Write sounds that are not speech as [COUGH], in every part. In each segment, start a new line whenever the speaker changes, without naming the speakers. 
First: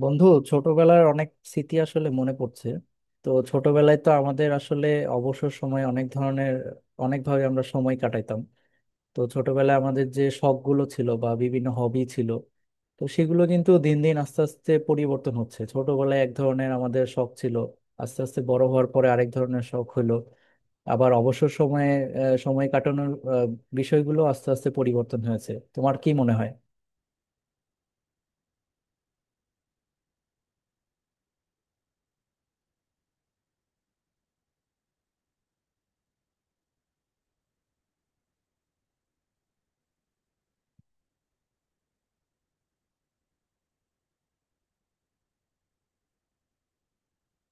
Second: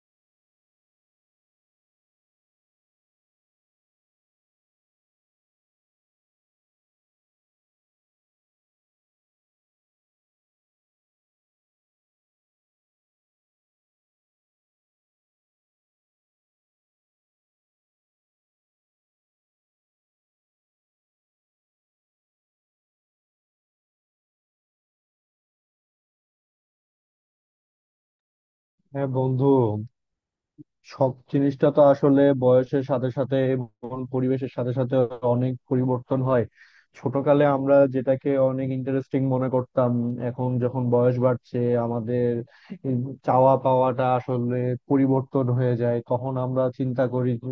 বন্ধু, ছোটবেলার অনেক স্মৃতি আসলে মনে পড়ছে। তো ছোটবেলায় তো আমাদের আসলে অবসর সময় অনেক ধরনের, অনেকভাবে আমরা সময় কাটাইতাম। তো ছোটবেলায় আমাদের যে শখগুলো ছিল বা বিভিন্ন হবি ছিল, তো সেগুলো কিন্তু দিন দিন আস্তে আস্তে পরিবর্তন হচ্ছে। ছোটবেলায় এক ধরনের আমাদের শখ ছিল, আস্তে আস্তে বড় হওয়ার পরে আরেক ধরনের শখ হলো। আবার অবসর সময়ে সময় কাটানোর বিষয়গুলো আস্তে আস্তে পরিবর্তন হয়েছে। তোমার কি মনে হয়?
হ্যাঁ বন্ধু, শখ জিনিসটা তো আসলে বয়সের সাথে সাথে এবং পরিবেশের সাথে সাথে অনেক পরিবর্তন হয়। ছোটকালে আমরা যেটাকে অনেক ইন্টারেস্টিং মনে করতাম, এখন যখন বয়স বাড়ছে আমাদের এই চাওয়া পাওয়াটা আসলে পরিবর্তন হয়ে যায়। তখন আমরা চিন্তা করি যে,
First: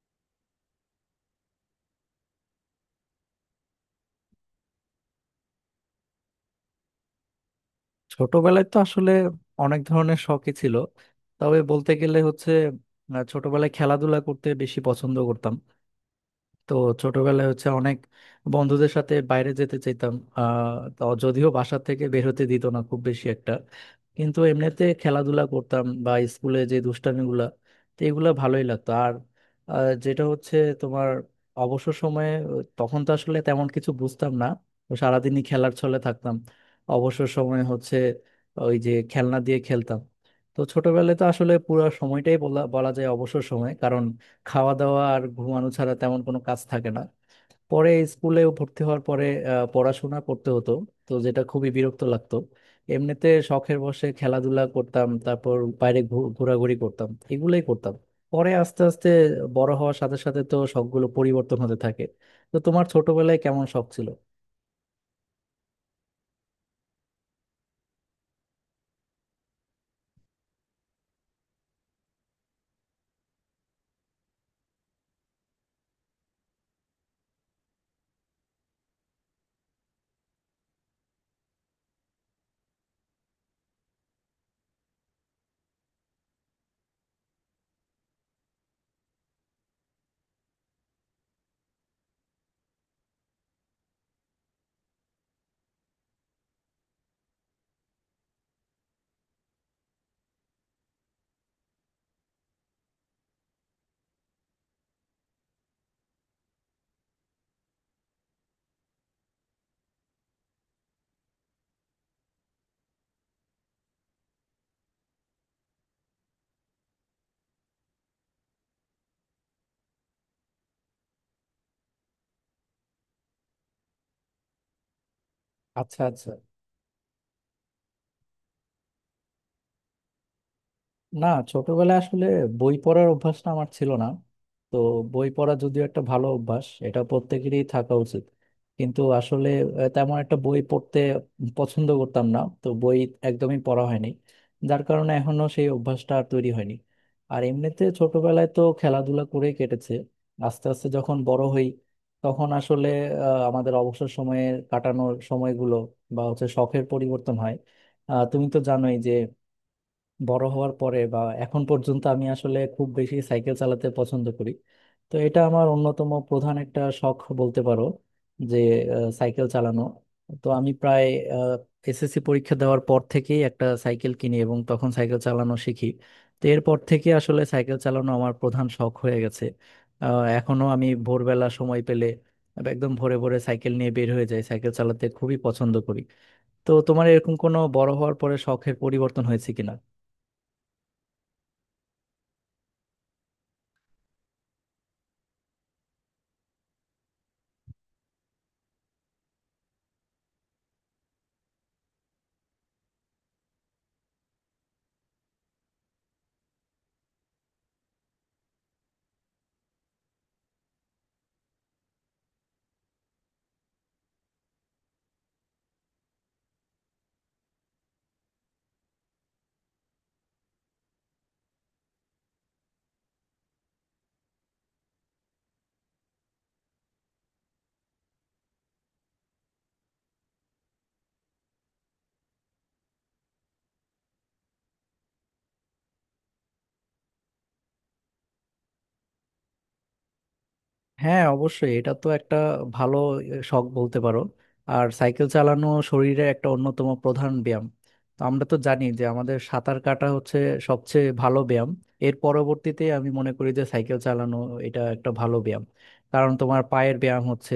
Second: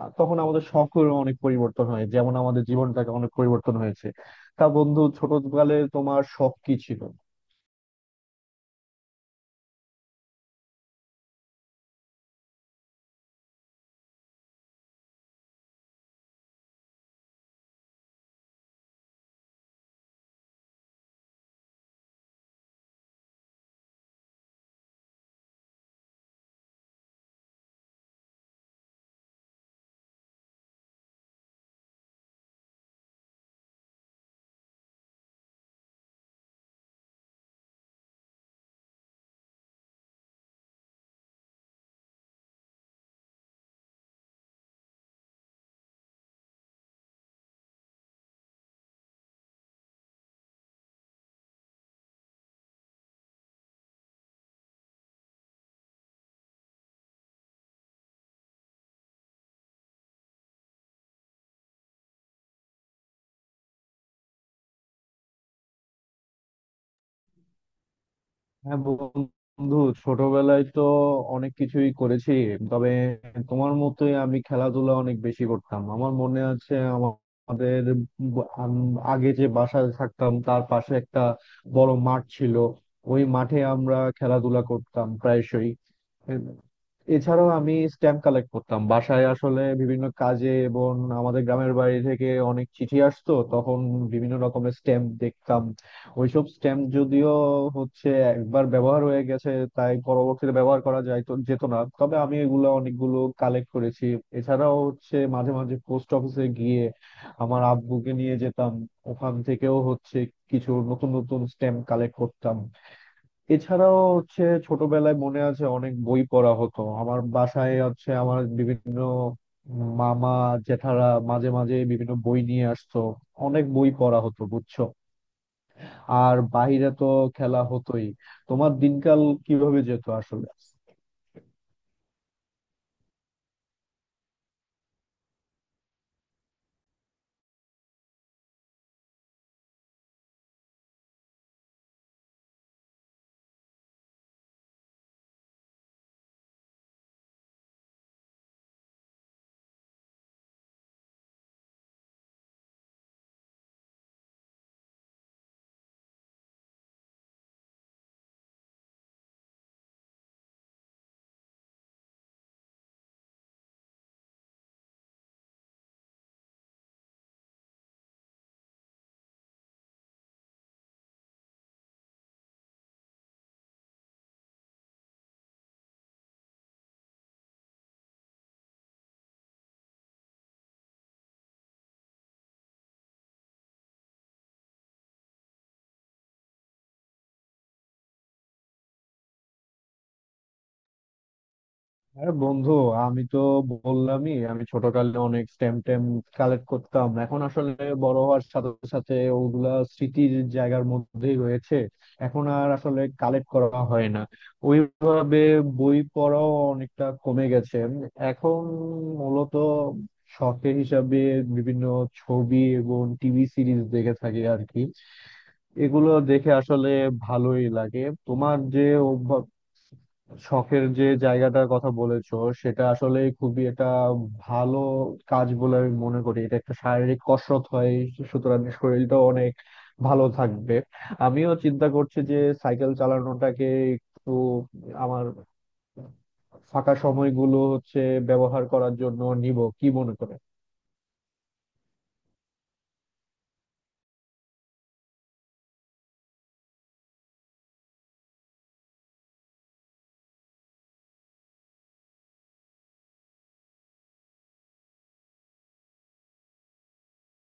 তখন আমাদের শখের অনেক পরিবর্তন হয়, যেমন আমাদের জীবনটাকে অনেক পরিবর্তন হয়েছে। তা বন্ধু, ছোটকালে তোমার শখ কি ছিল?
ছোটবেলায় তো আসলে অনেক ধরনের শখই ছিল, তবে বলতে গেলে হচ্ছে ছোটবেলায় খেলাধুলা করতে বেশি পছন্দ করতাম। তো ছোটবেলায় হচ্ছে অনেক বন্ধুদের সাথে বাইরে যেতে চাইতাম, তো যদিও বাসা থেকে বের হতে দিত না খুব বেশি একটা, কিন্তু এমনিতে খেলাধুলা করতাম বা স্কুলে যে দুষ্টামিগুলা, তো এগুলা ভালোই লাগতো। আর যেটা হচ্ছে তোমার অবসর সময়ে তখন তো আসলে তেমন কিছু বুঝতাম না, তো সারাদিনই খেলার ছলে থাকতাম। অবসর সময়ে হচ্ছে ওই যে খেলনা দিয়ে খেলতাম। তো ছোটবেলায় তো আসলে পুরো সময়টাই বলা বলা যায় অবসর সময়, কারণ খাওয়া দাওয়া আর ঘুমানো ছাড়া তেমন কোনো কাজ থাকে না। পরে স্কুলে ভর্তি হওয়ার পরে পড়াশোনা করতে হতো, তো যেটা খুবই বিরক্ত লাগতো। এমনিতে শখের বশে খেলাধুলা করতাম, তারপর বাইরে ঘোরাঘুরি করতাম। এগুলোই করতাম। পরে আস্তে আস্তে বড় হওয়ার সাথে সাথে তো শখগুলো পরিবর্তন হতে থাকে। তো তোমার ছোটবেলায় কেমন শখ ছিল?
হ্যাঁ বন্ধু, ছোটবেলায় তো অনেক কিছুই করেছি, তবে তোমার মতোই আমি খেলাধুলা অনেক বেশি করতাম। আমার মনে আছে আমাদের আগে যে বাসায় থাকতাম তার পাশে একটা বড় মাঠ ছিল। ওই মাঠে আমরা খেলাধুলা করতাম প্রায়শই। এম, এছাড়াও আমি স্ট্যাম্প কালেক্ট করতাম, বাসায় আসলে বিভিন্ন কাজে এবং আমাদের গ্রামের বাড়ি থেকে অনেক চিঠি আসতো তখন, বিভিন্ন রকমের স্ট্যাম্প দেখতাম। ওইসব স্ট্যাম্প যদিও হচ্ছে একবার ব্যবহার হয়ে গেছে, তাই পরবর্তীতে ব্যবহার করা যায় তো যেত না, তবে আমি এগুলো অনেকগুলো কালেক্ট করেছি। এছাড়াও হচ্ছে মাঝে মাঝে পোস্ট অফিসে গিয়ে, আমার আব্বুকে নিয়ে যেতাম, ওখান থেকেও হচ্ছে কিছু নতুন নতুন স্ট্যাম্প কালেক্ট করতাম। এছাড়াও হচ্ছে ছোটবেলায় মনে আছে অনেক বই পড়া হতো। আমার বাসায় হচ্ছে আমার বিভিন্ন মামা জেঠারা মাঝে মাঝে বিভিন্ন বই নিয়ে আসতো, অনেক বই পড়া হতো বুঝছো।
আচ্ছা, আচ্ছা।
আর বাইরে তো খেলা হতোই। তোমার দিনকাল কিভাবে যেত আসলে?
না, ছোটবেলায় আসলে বই পড়ার অভ্যাসটা আমার ছিল না। তো বই পড়া যদিও একটা ভালো অভ্যাস, এটা প্রত্যেকেরই থাকা উচিত, কিন্তু আসলে তেমন একটা বই পড়তে পছন্দ করতাম না। তো বই একদমই পড়া হয়নি, যার কারণে এখনো সেই অভ্যাসটা আর তৈরি হয়নি। আর এমনিতে ছোটবেলায় তো খেলাধুলা করে কেটেছে। আস্তে আস্তে যখন বড় হই তখন আসলে আমাদের অবসর সময়ে কাটানোর সময়গুলো বা হচ্ছে শখের পরিবর্তন হয়। তুমি তো জানোই যে বড় হওয়ার পরে বা এখন পর্যন্ত আমি আসলে খুব বেশি সাইকেল চালাতে পছন্দ করি। তো এটা আমার অন্যতম প্রধান একটা শখ বলতে পারো, যে সাইকেল চালানো। তো আমি প্রায় এসএসসি পরীক্ষা দেওয়ার পর থেকেই একটা সাইকেল কিনি এবং তখন সাইকেল চালানো শিখি। তো এরপর থেকে আসলে সাইকেল চালানো আমার প্রধান শখ হয়ে গেছে। এখনো আমি ভোরবেলা সময় পেলে একদম ভোরে ভোরে সাইকেল নিয়ে বের হয়ে যাই, সাইকেল চালাতে খুবই পছন্দ করি। তো তোমার এরকম কোনো বড় হওয়ার পরে শখের পরিবর্তন হয়েছে কিনা?
আরে বন্ধু, আমি তো বললামই আমি ছোটকালে অনেক স্ট্যাম্প ট্যাম্প কালেক্ট করতাম। এখন আসলে বড় হওয়ার সাথে সাথে ওগুলা স্মৃতির জায়গার মধ্যেই রয়েছে, এখন আর আসলে কালেক্ট করা হয় না ওইভাবে। বই পড়াও অনেকটা কমে গেছে এখন। মূলত শখের হিসাবে বিভিন্ন ছবি এবং টিভি সিরিজ দেখে থাকি আর কি। এগুলো দেখে আসলে ভালোই লাগে। তোমার যে অভ্যাস, শখের যে জায়গাটার কথা বলেছো, সেটা আসলে খুবই একটা ভালো কাজ বলে আমি মনে করি। এটা একটা শারীরিক কসরত হয়, সুতরাং শরীরটা অনেক ভালো থাকবে। আমিও চিন্তা করছি যে সাইকেল চালানোটাকে একটু আমার ফাঁকা সময়গুলো হচ্ছে ব্যবহার করার জন্য নিব, কি মনে করে?
হ্যাঁ, অবশ্যই এটা তো একটা ভালো শখ বলতে পারো। আর সাইকেল চালানো শরীরের একটা অন্যতম প্রধান ব্যায়াম। তো আমরা তো জানি যে আমাদের সাঁতার কাটা হচ্ছে সবচেয়ে ভালো ব্যায়াম, এর পরবর্তীতে আমি মনে করি যে সাইকেল চালানো এটা একটা ভালো ব্যায়াম। কারণ তোমার পায়ের ব্যায়াম হচ্ছে,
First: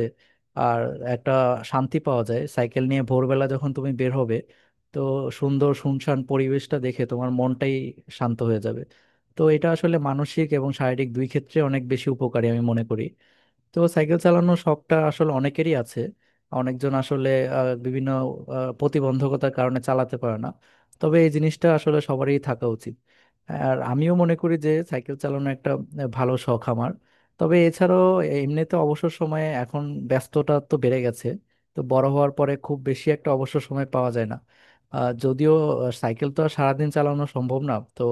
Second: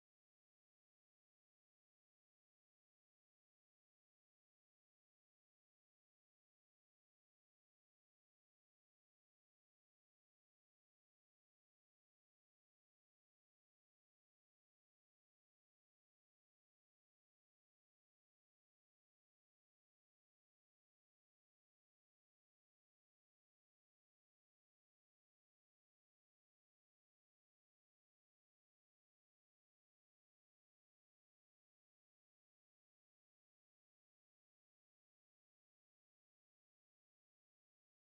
আর একটা শান্তি পাওয়া যায় সাইকেল নিয়ে ভোরবেলা যখন তুমি বের হবে। তো সুন্দর শুনশান পরিবেশটা দেখে তোমার মনটাই শান্ত হয়ে যাবে। তো এটা আসলে মানসিক এবং শারীরিক দুই ক্ষেত্রে অনেক বেশি উপকারী আমি মনে করি। তো সাইকেল চালানোর শখটা আসলে অনেকেরই আছে। অনেকজন আসলে বিভিন্ন প্রতিবন্ধকতার কারণে চালাতে পারে না, তবে এই জিনিসটা আসলে সবারই থাকা উচিত। আর আমিও মনে করি যে সাইকেল চালানো একটা ভালো শখ আমার। তবে এছাড়াও এমনিতে অবসর সময়ে এখন ব্যস্ততা তো বেড়ে গেছে, তো বড় হওয়ার পরে খুব বেশি একটা অবসর সময় পাওয়া যায় না। যদিও সাইকেল তো আর সারাদিন চালানো সম্ভব না, তো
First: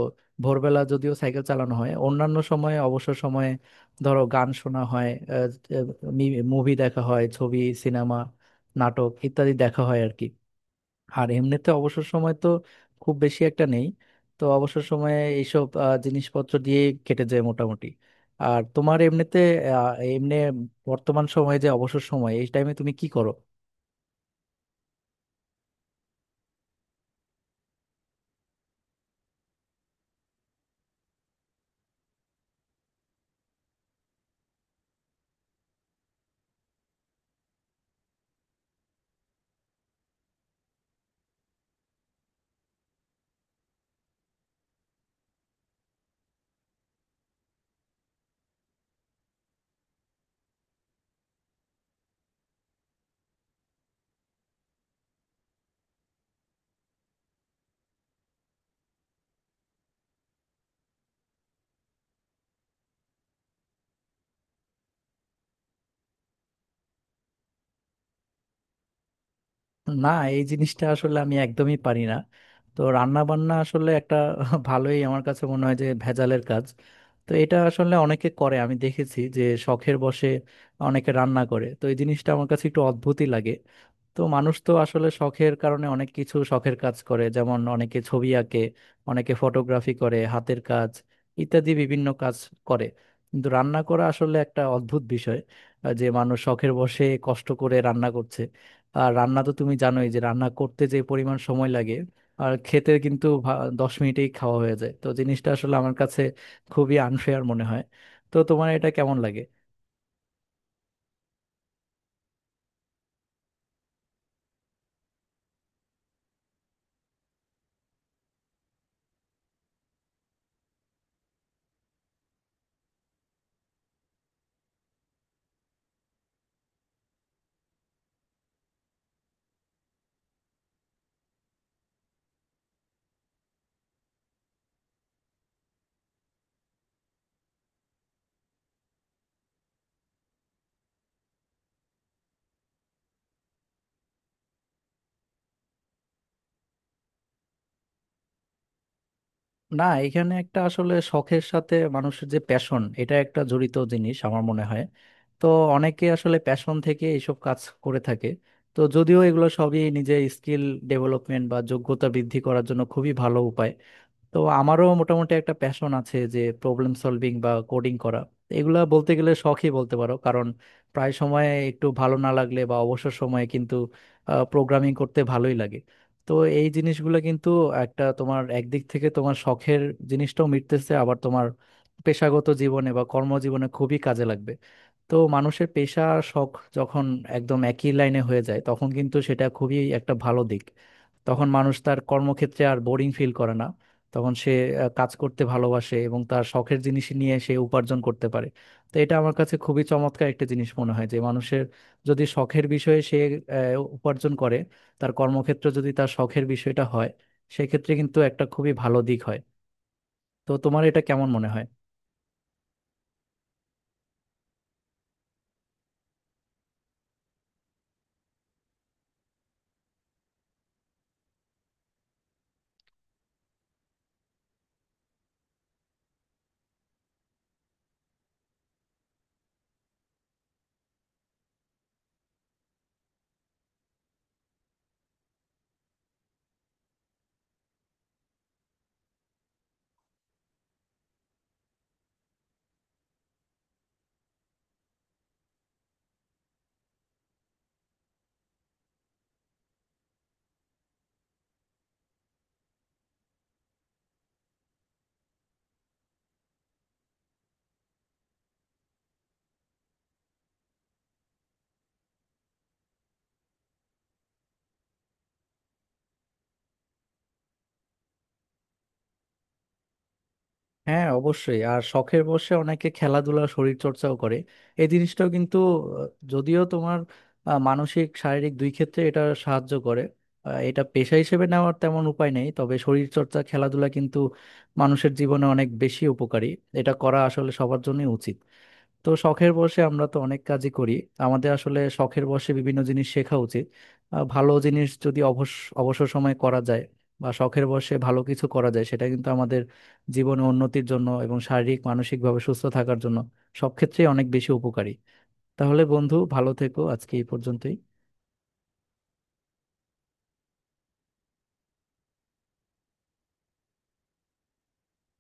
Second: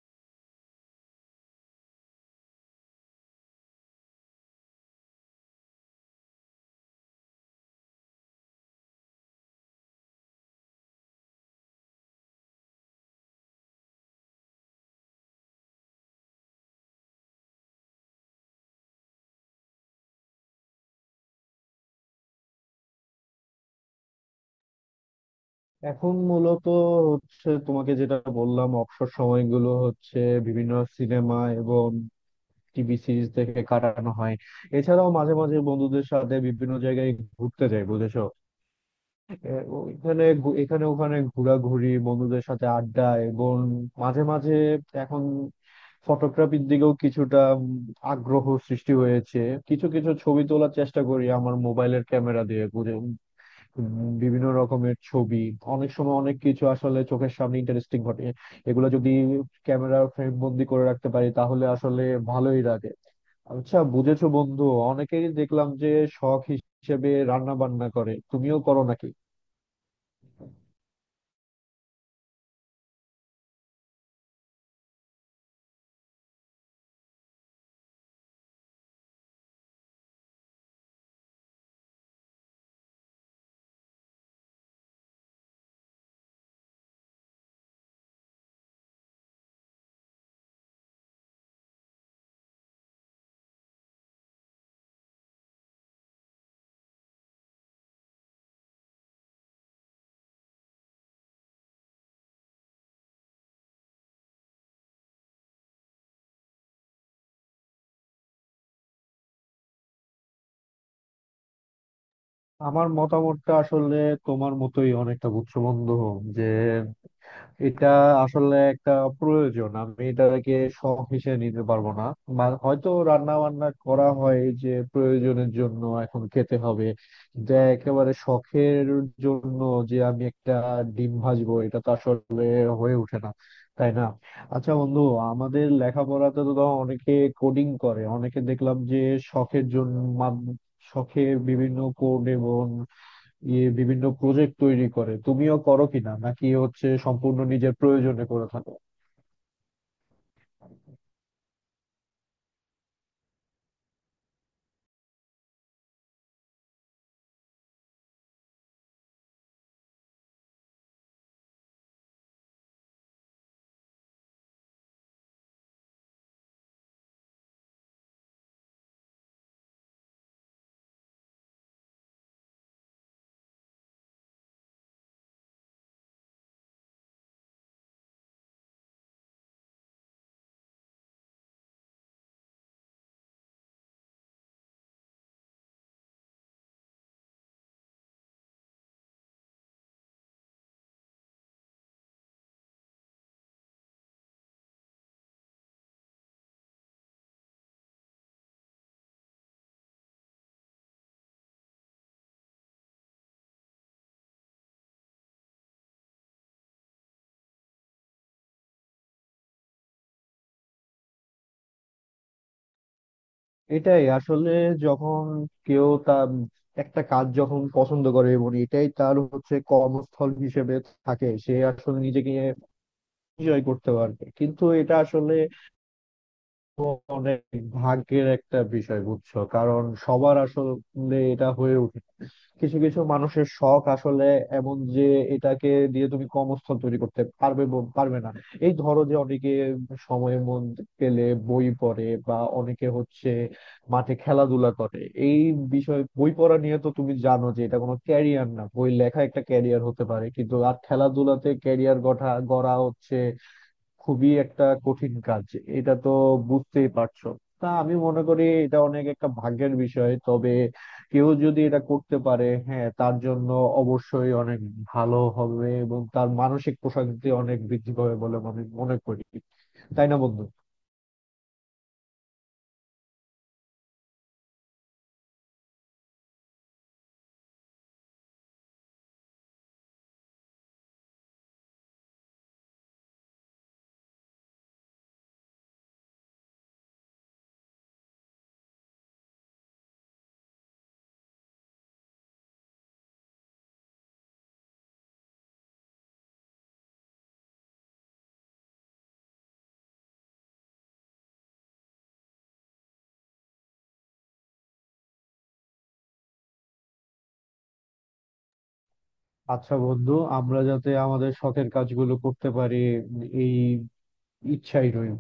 ভোরবেলা যদিও সাইকেল চালানো হয়, অন্যান্য সময়ে অবসর সময়ে ধরো গান শোনা হয়, মুভি দেখা হয়, ছবি, সিনেমা, নাটক ইত্যাদি দেখা হয় আর কি। আর এমনিতে অবসর সময় তো খুব বেশি একটা নেই। তো অবসর সময়ে এইসব জিনিসপত্র দিয়ে কেটে যায় মোটামুটি। আর তোমার এমনিতে আহ, এমনি বর্তমান সময়ে যে অবসর সময় এই টাইমে তুমি কি করো?
এখন মূলত হচ্ছে তোমাকে যেটা বললাম, অবসর সময়গুলো হচ্ছে বিভিন্ন সিনেমা এবং টিভি সিরিজ দেখে কাটানো হয়। এছাড়াও মাঝে মাঝে বন্ধুদের সাথে বিভিন্ন জায়গায় ঘুরতে যাই বুঝেছো। এ, এখানে ওখানে ঘোরাঘুরি, বন্ধুদের সাথে আড্ডা এবং মাঝে মাঝে এখন ফটোগ্রাফির দিকেও কিছুটা আগ্রহ সৃষ্টি হয়েছে। কিছু কিছু ছবি তোলার চেষ্টা করি আমার মোবাইলের ক্যামেরা দিয়ে, উম, বিভিন্ন রকমের ছবি। অনেক সময় অনেক কিছু আসলে চোখের সামনে ইন্টারেস্টিং ঘটে, এগুলো যদি ক্যামেরা ফ্রেম বন্দি করে রাখতে পারি তাহলে আসলে ভালোই লাগে। আচ্ছা বুঝেছো বন্ধু, অনেকেই দেখলাম যে শখ হিসেবে রান্না বান্না করে, তুমিও করো নাকি?
না, এই জিনিসটা আসলে আমি একদমই পারি না। তো রান্না বান্না আসলে একটা [LAUGHS] ভালোই আমার কাছে মনে হয় যে ভেজালের কাজ। তো এটা আসলে অনেকে করে আমি দেখেছি, যে শখের বশে অনেকে রান্না করে, তো এই জিনিসটা আমার কাছে একটু অদ্ভুতই লাগে। তো মানুষ তো আসলে শখের কারণে অনেক কিছু শখের কাজ করে, যেমন অনেকে ছবি আঁকে, অনেকে ফটোগ্রাফি করে, হাতের কাজ ইত্যাদি বিভিন্ন কাজ করে। কিন্তু রান্না করা আসলে একটা অদ্ভুত বিষয়, যে মানুষ শখের বশে কষ্ট করে রান্না করছে। আর রান্না তো তুমি জানোই যে রান্না করতে যে পরিমাণ সময় লাগে, আর খেতে কিন্তু 10 মিনিটেই খাওয়া হয়ে যায়। তো জিনিসটা আসলে আমার কাছে খুবই আনফেয়ার মনে হয়। তো তোমার এটা কেমন লাগে?
আমার মতামতটা আসলে তোমার মতোই অনেকটা বুঝছো বন্ধু, যে এটা আসলে একটা প্রয়োজন, আমি এটাকে শখ হিসেবে নিতে পারবো না। হয়তো রান্না বান্না করা হয় যে প্রয়োজনের জন্য এখন খেতে হবে, কিন্তু একেবারে শখের জন্য যে আমি একটা ডিম ভাজবো, এটা তো আসলে হয়ে ওঠে না, তাই না। আচ্ছা বন্ধু, আমাদের লেখাপড়াতে তো ধরো অনেকে কোডিং করে, অনেকে দেখলাম যে শখের জন্য শখে বিভিন্ন কোড এবং ইয়ে বিভিন্ন প্রজেক্ট তৈরি করে, তুমিও করো কিনা নাকি হচ্ছে সম্পূর্ণ নিজের প্রয়োজনে করে থাকো?
না, এখানে একটা আসলে শখের সাথে মানুষের যে প্যাশন এটা একটা জড়িত জিনিস আমার মনে হয়। তো অনেকে আসলে প্যাশন থেকে এইসব কাজ করে থাকে। তো যদিও এগুলো সবই নিজের স্কিল ডেভেলপমেন্ট বা যোগ্যতা বৃদ্ধি করার জন্য খুবই ভালো উপায়। তো আমারও মোটামুটি একটা প্যাশন আছে যে প্রবলেম সলভিং বা কোডিং করা। এগুলা বলতে গেলে শখই বলতে পারো, কারণ প্রায় সময় একটু ভালো না লাগলে বা অবসর সময়ে কিন্তু প্রোগ্রামিং করতে ভালোই লাগে। তো এই জিনিসগুলো কিন্তু একটা, তোমার একদিক থেকে তোমার শখের জিনিসটাও মিটতেছে, আবার তোমার পেশাগত জীবনে বা কর্মজীবনে খুবই কাজে লাগবে। তো মানুষের পেশা আর শখ যখন একদম একই লাইনে হয়ে যায় তখন কিন্তু সেটা খুবই একটা ভালো দিক। তখন মানুষ তার কর্মক্ষেত্রে আর বোরিং ফিল করে না, তখন সে কাজ করতে ভালোবাসে এবং তার শখের জিনিস নিয়ে সে উপার্জন করতে পারে। তো এটা আমার কাছে খুবই চমৎকার একটা জিনিস মনে হয় যে মানুষের যদি শখের বিষয়ে সে আহ, উপার্জন করে, তার কর্মক্ষেত্র যদি তার শখের বিষয়টা হয়, সেক্ষেত্রে কিন্তু একটা খুবই ভালো দিক হয়। তো তোমার এটা কেমন মনে হয়?
এটাই আসলে, যখন কেউ তার একটা কাজ যখন পছন্দ করে এবং এটাই তার হচ্ছে কর্মস্থল হিসেবে থাকে, সে আসলে নিজেকে এনজয় করতে পারবে, কিন্তু এটা আসলে অনেক ভাগ্যের একটা বিষয় বুঝছো, কারণ সবার আসলে এটা হয়ে ওঠে না। কিছু কিছু মানুষের শখ আসলে এমন যে এটাকে দিয়ে তুমি কর্মস্থল তৈরি করতে পারবে পারবে না। এই ধরো যে অনেকে সময় মন পেলে বই পড়ে, বা অনেকে হচ্ছে মাঠে খেলাধুলা করে। এই বিষয়ে বই পড়া নিয়ে তো তুমি জানো যে এটা কোনো ক্যারিয়ার না, বই লেখা একটা ক্যারিয়ার হতে পারে কিন্তু, আর খেলাধুলাতে ক্যারিয়ার গড়া হচ্ছে খুবই একটা কঠিন কাজ, এটা তো বুঝতেই পারছো। তা আমি মনে করি এটা অনেক একটা ভাগ্যের বিষয়, তবে কেউ যদি এটা করতে পারে, হ্যাঁ, তার জন্য অবশ্যই অনেক ভালো হবে এবং তার মানসিক প্রশান্তি অনেক বৃদ্ধি পাবে বলে আমি মনে করি, তাই না বন্ধু।
হ্যাঁ, অবশ্যই। আর শখের বসে অনেকে খেলাধুলা শরীর চর্চাও করে। এই জিনিসটাও কিন্তু আহ, যদিও তোমার মানসিক শারীরিক দুই ক্ষেত্রে এটা সাহায্য করে। এটা পেশা হিসেবে নেওয়ার তেমন উপায় নেই, তবে শরীর চর্চা খেলাধুলা কিন্তু মানুষের জীবনে অনেক বেশি উপকারী। এটা করা আসলে সবার জন্যই উচিত। তো শখের বশে আমরা তো অনেক কাজই করি। আমাদের আসলে শখের বশে বিভিন্ন জিনিস শেখা উচিত। ভালো জিনিস যদি অবসর সময় করা যায়, বা শখের বশে ভালো কিছু করা যায়, সেটা কিন্তু আমাদের জীবনে উন্নতির জন্য এবং শারীরিক মানসিকভাবে সুস্থ থাকার জন্য সব ক্ষেত্রেই অনেক বেশি উপকারী। তাহলে বন্ধু, ভালো থেকো। আজকে এই পর্যন্তই।
আচ্ছা বন্ধু, আমরা যাতে আমাদের শখের কাজগুলো করতে পারি, এই ইচ্ছাই রইল।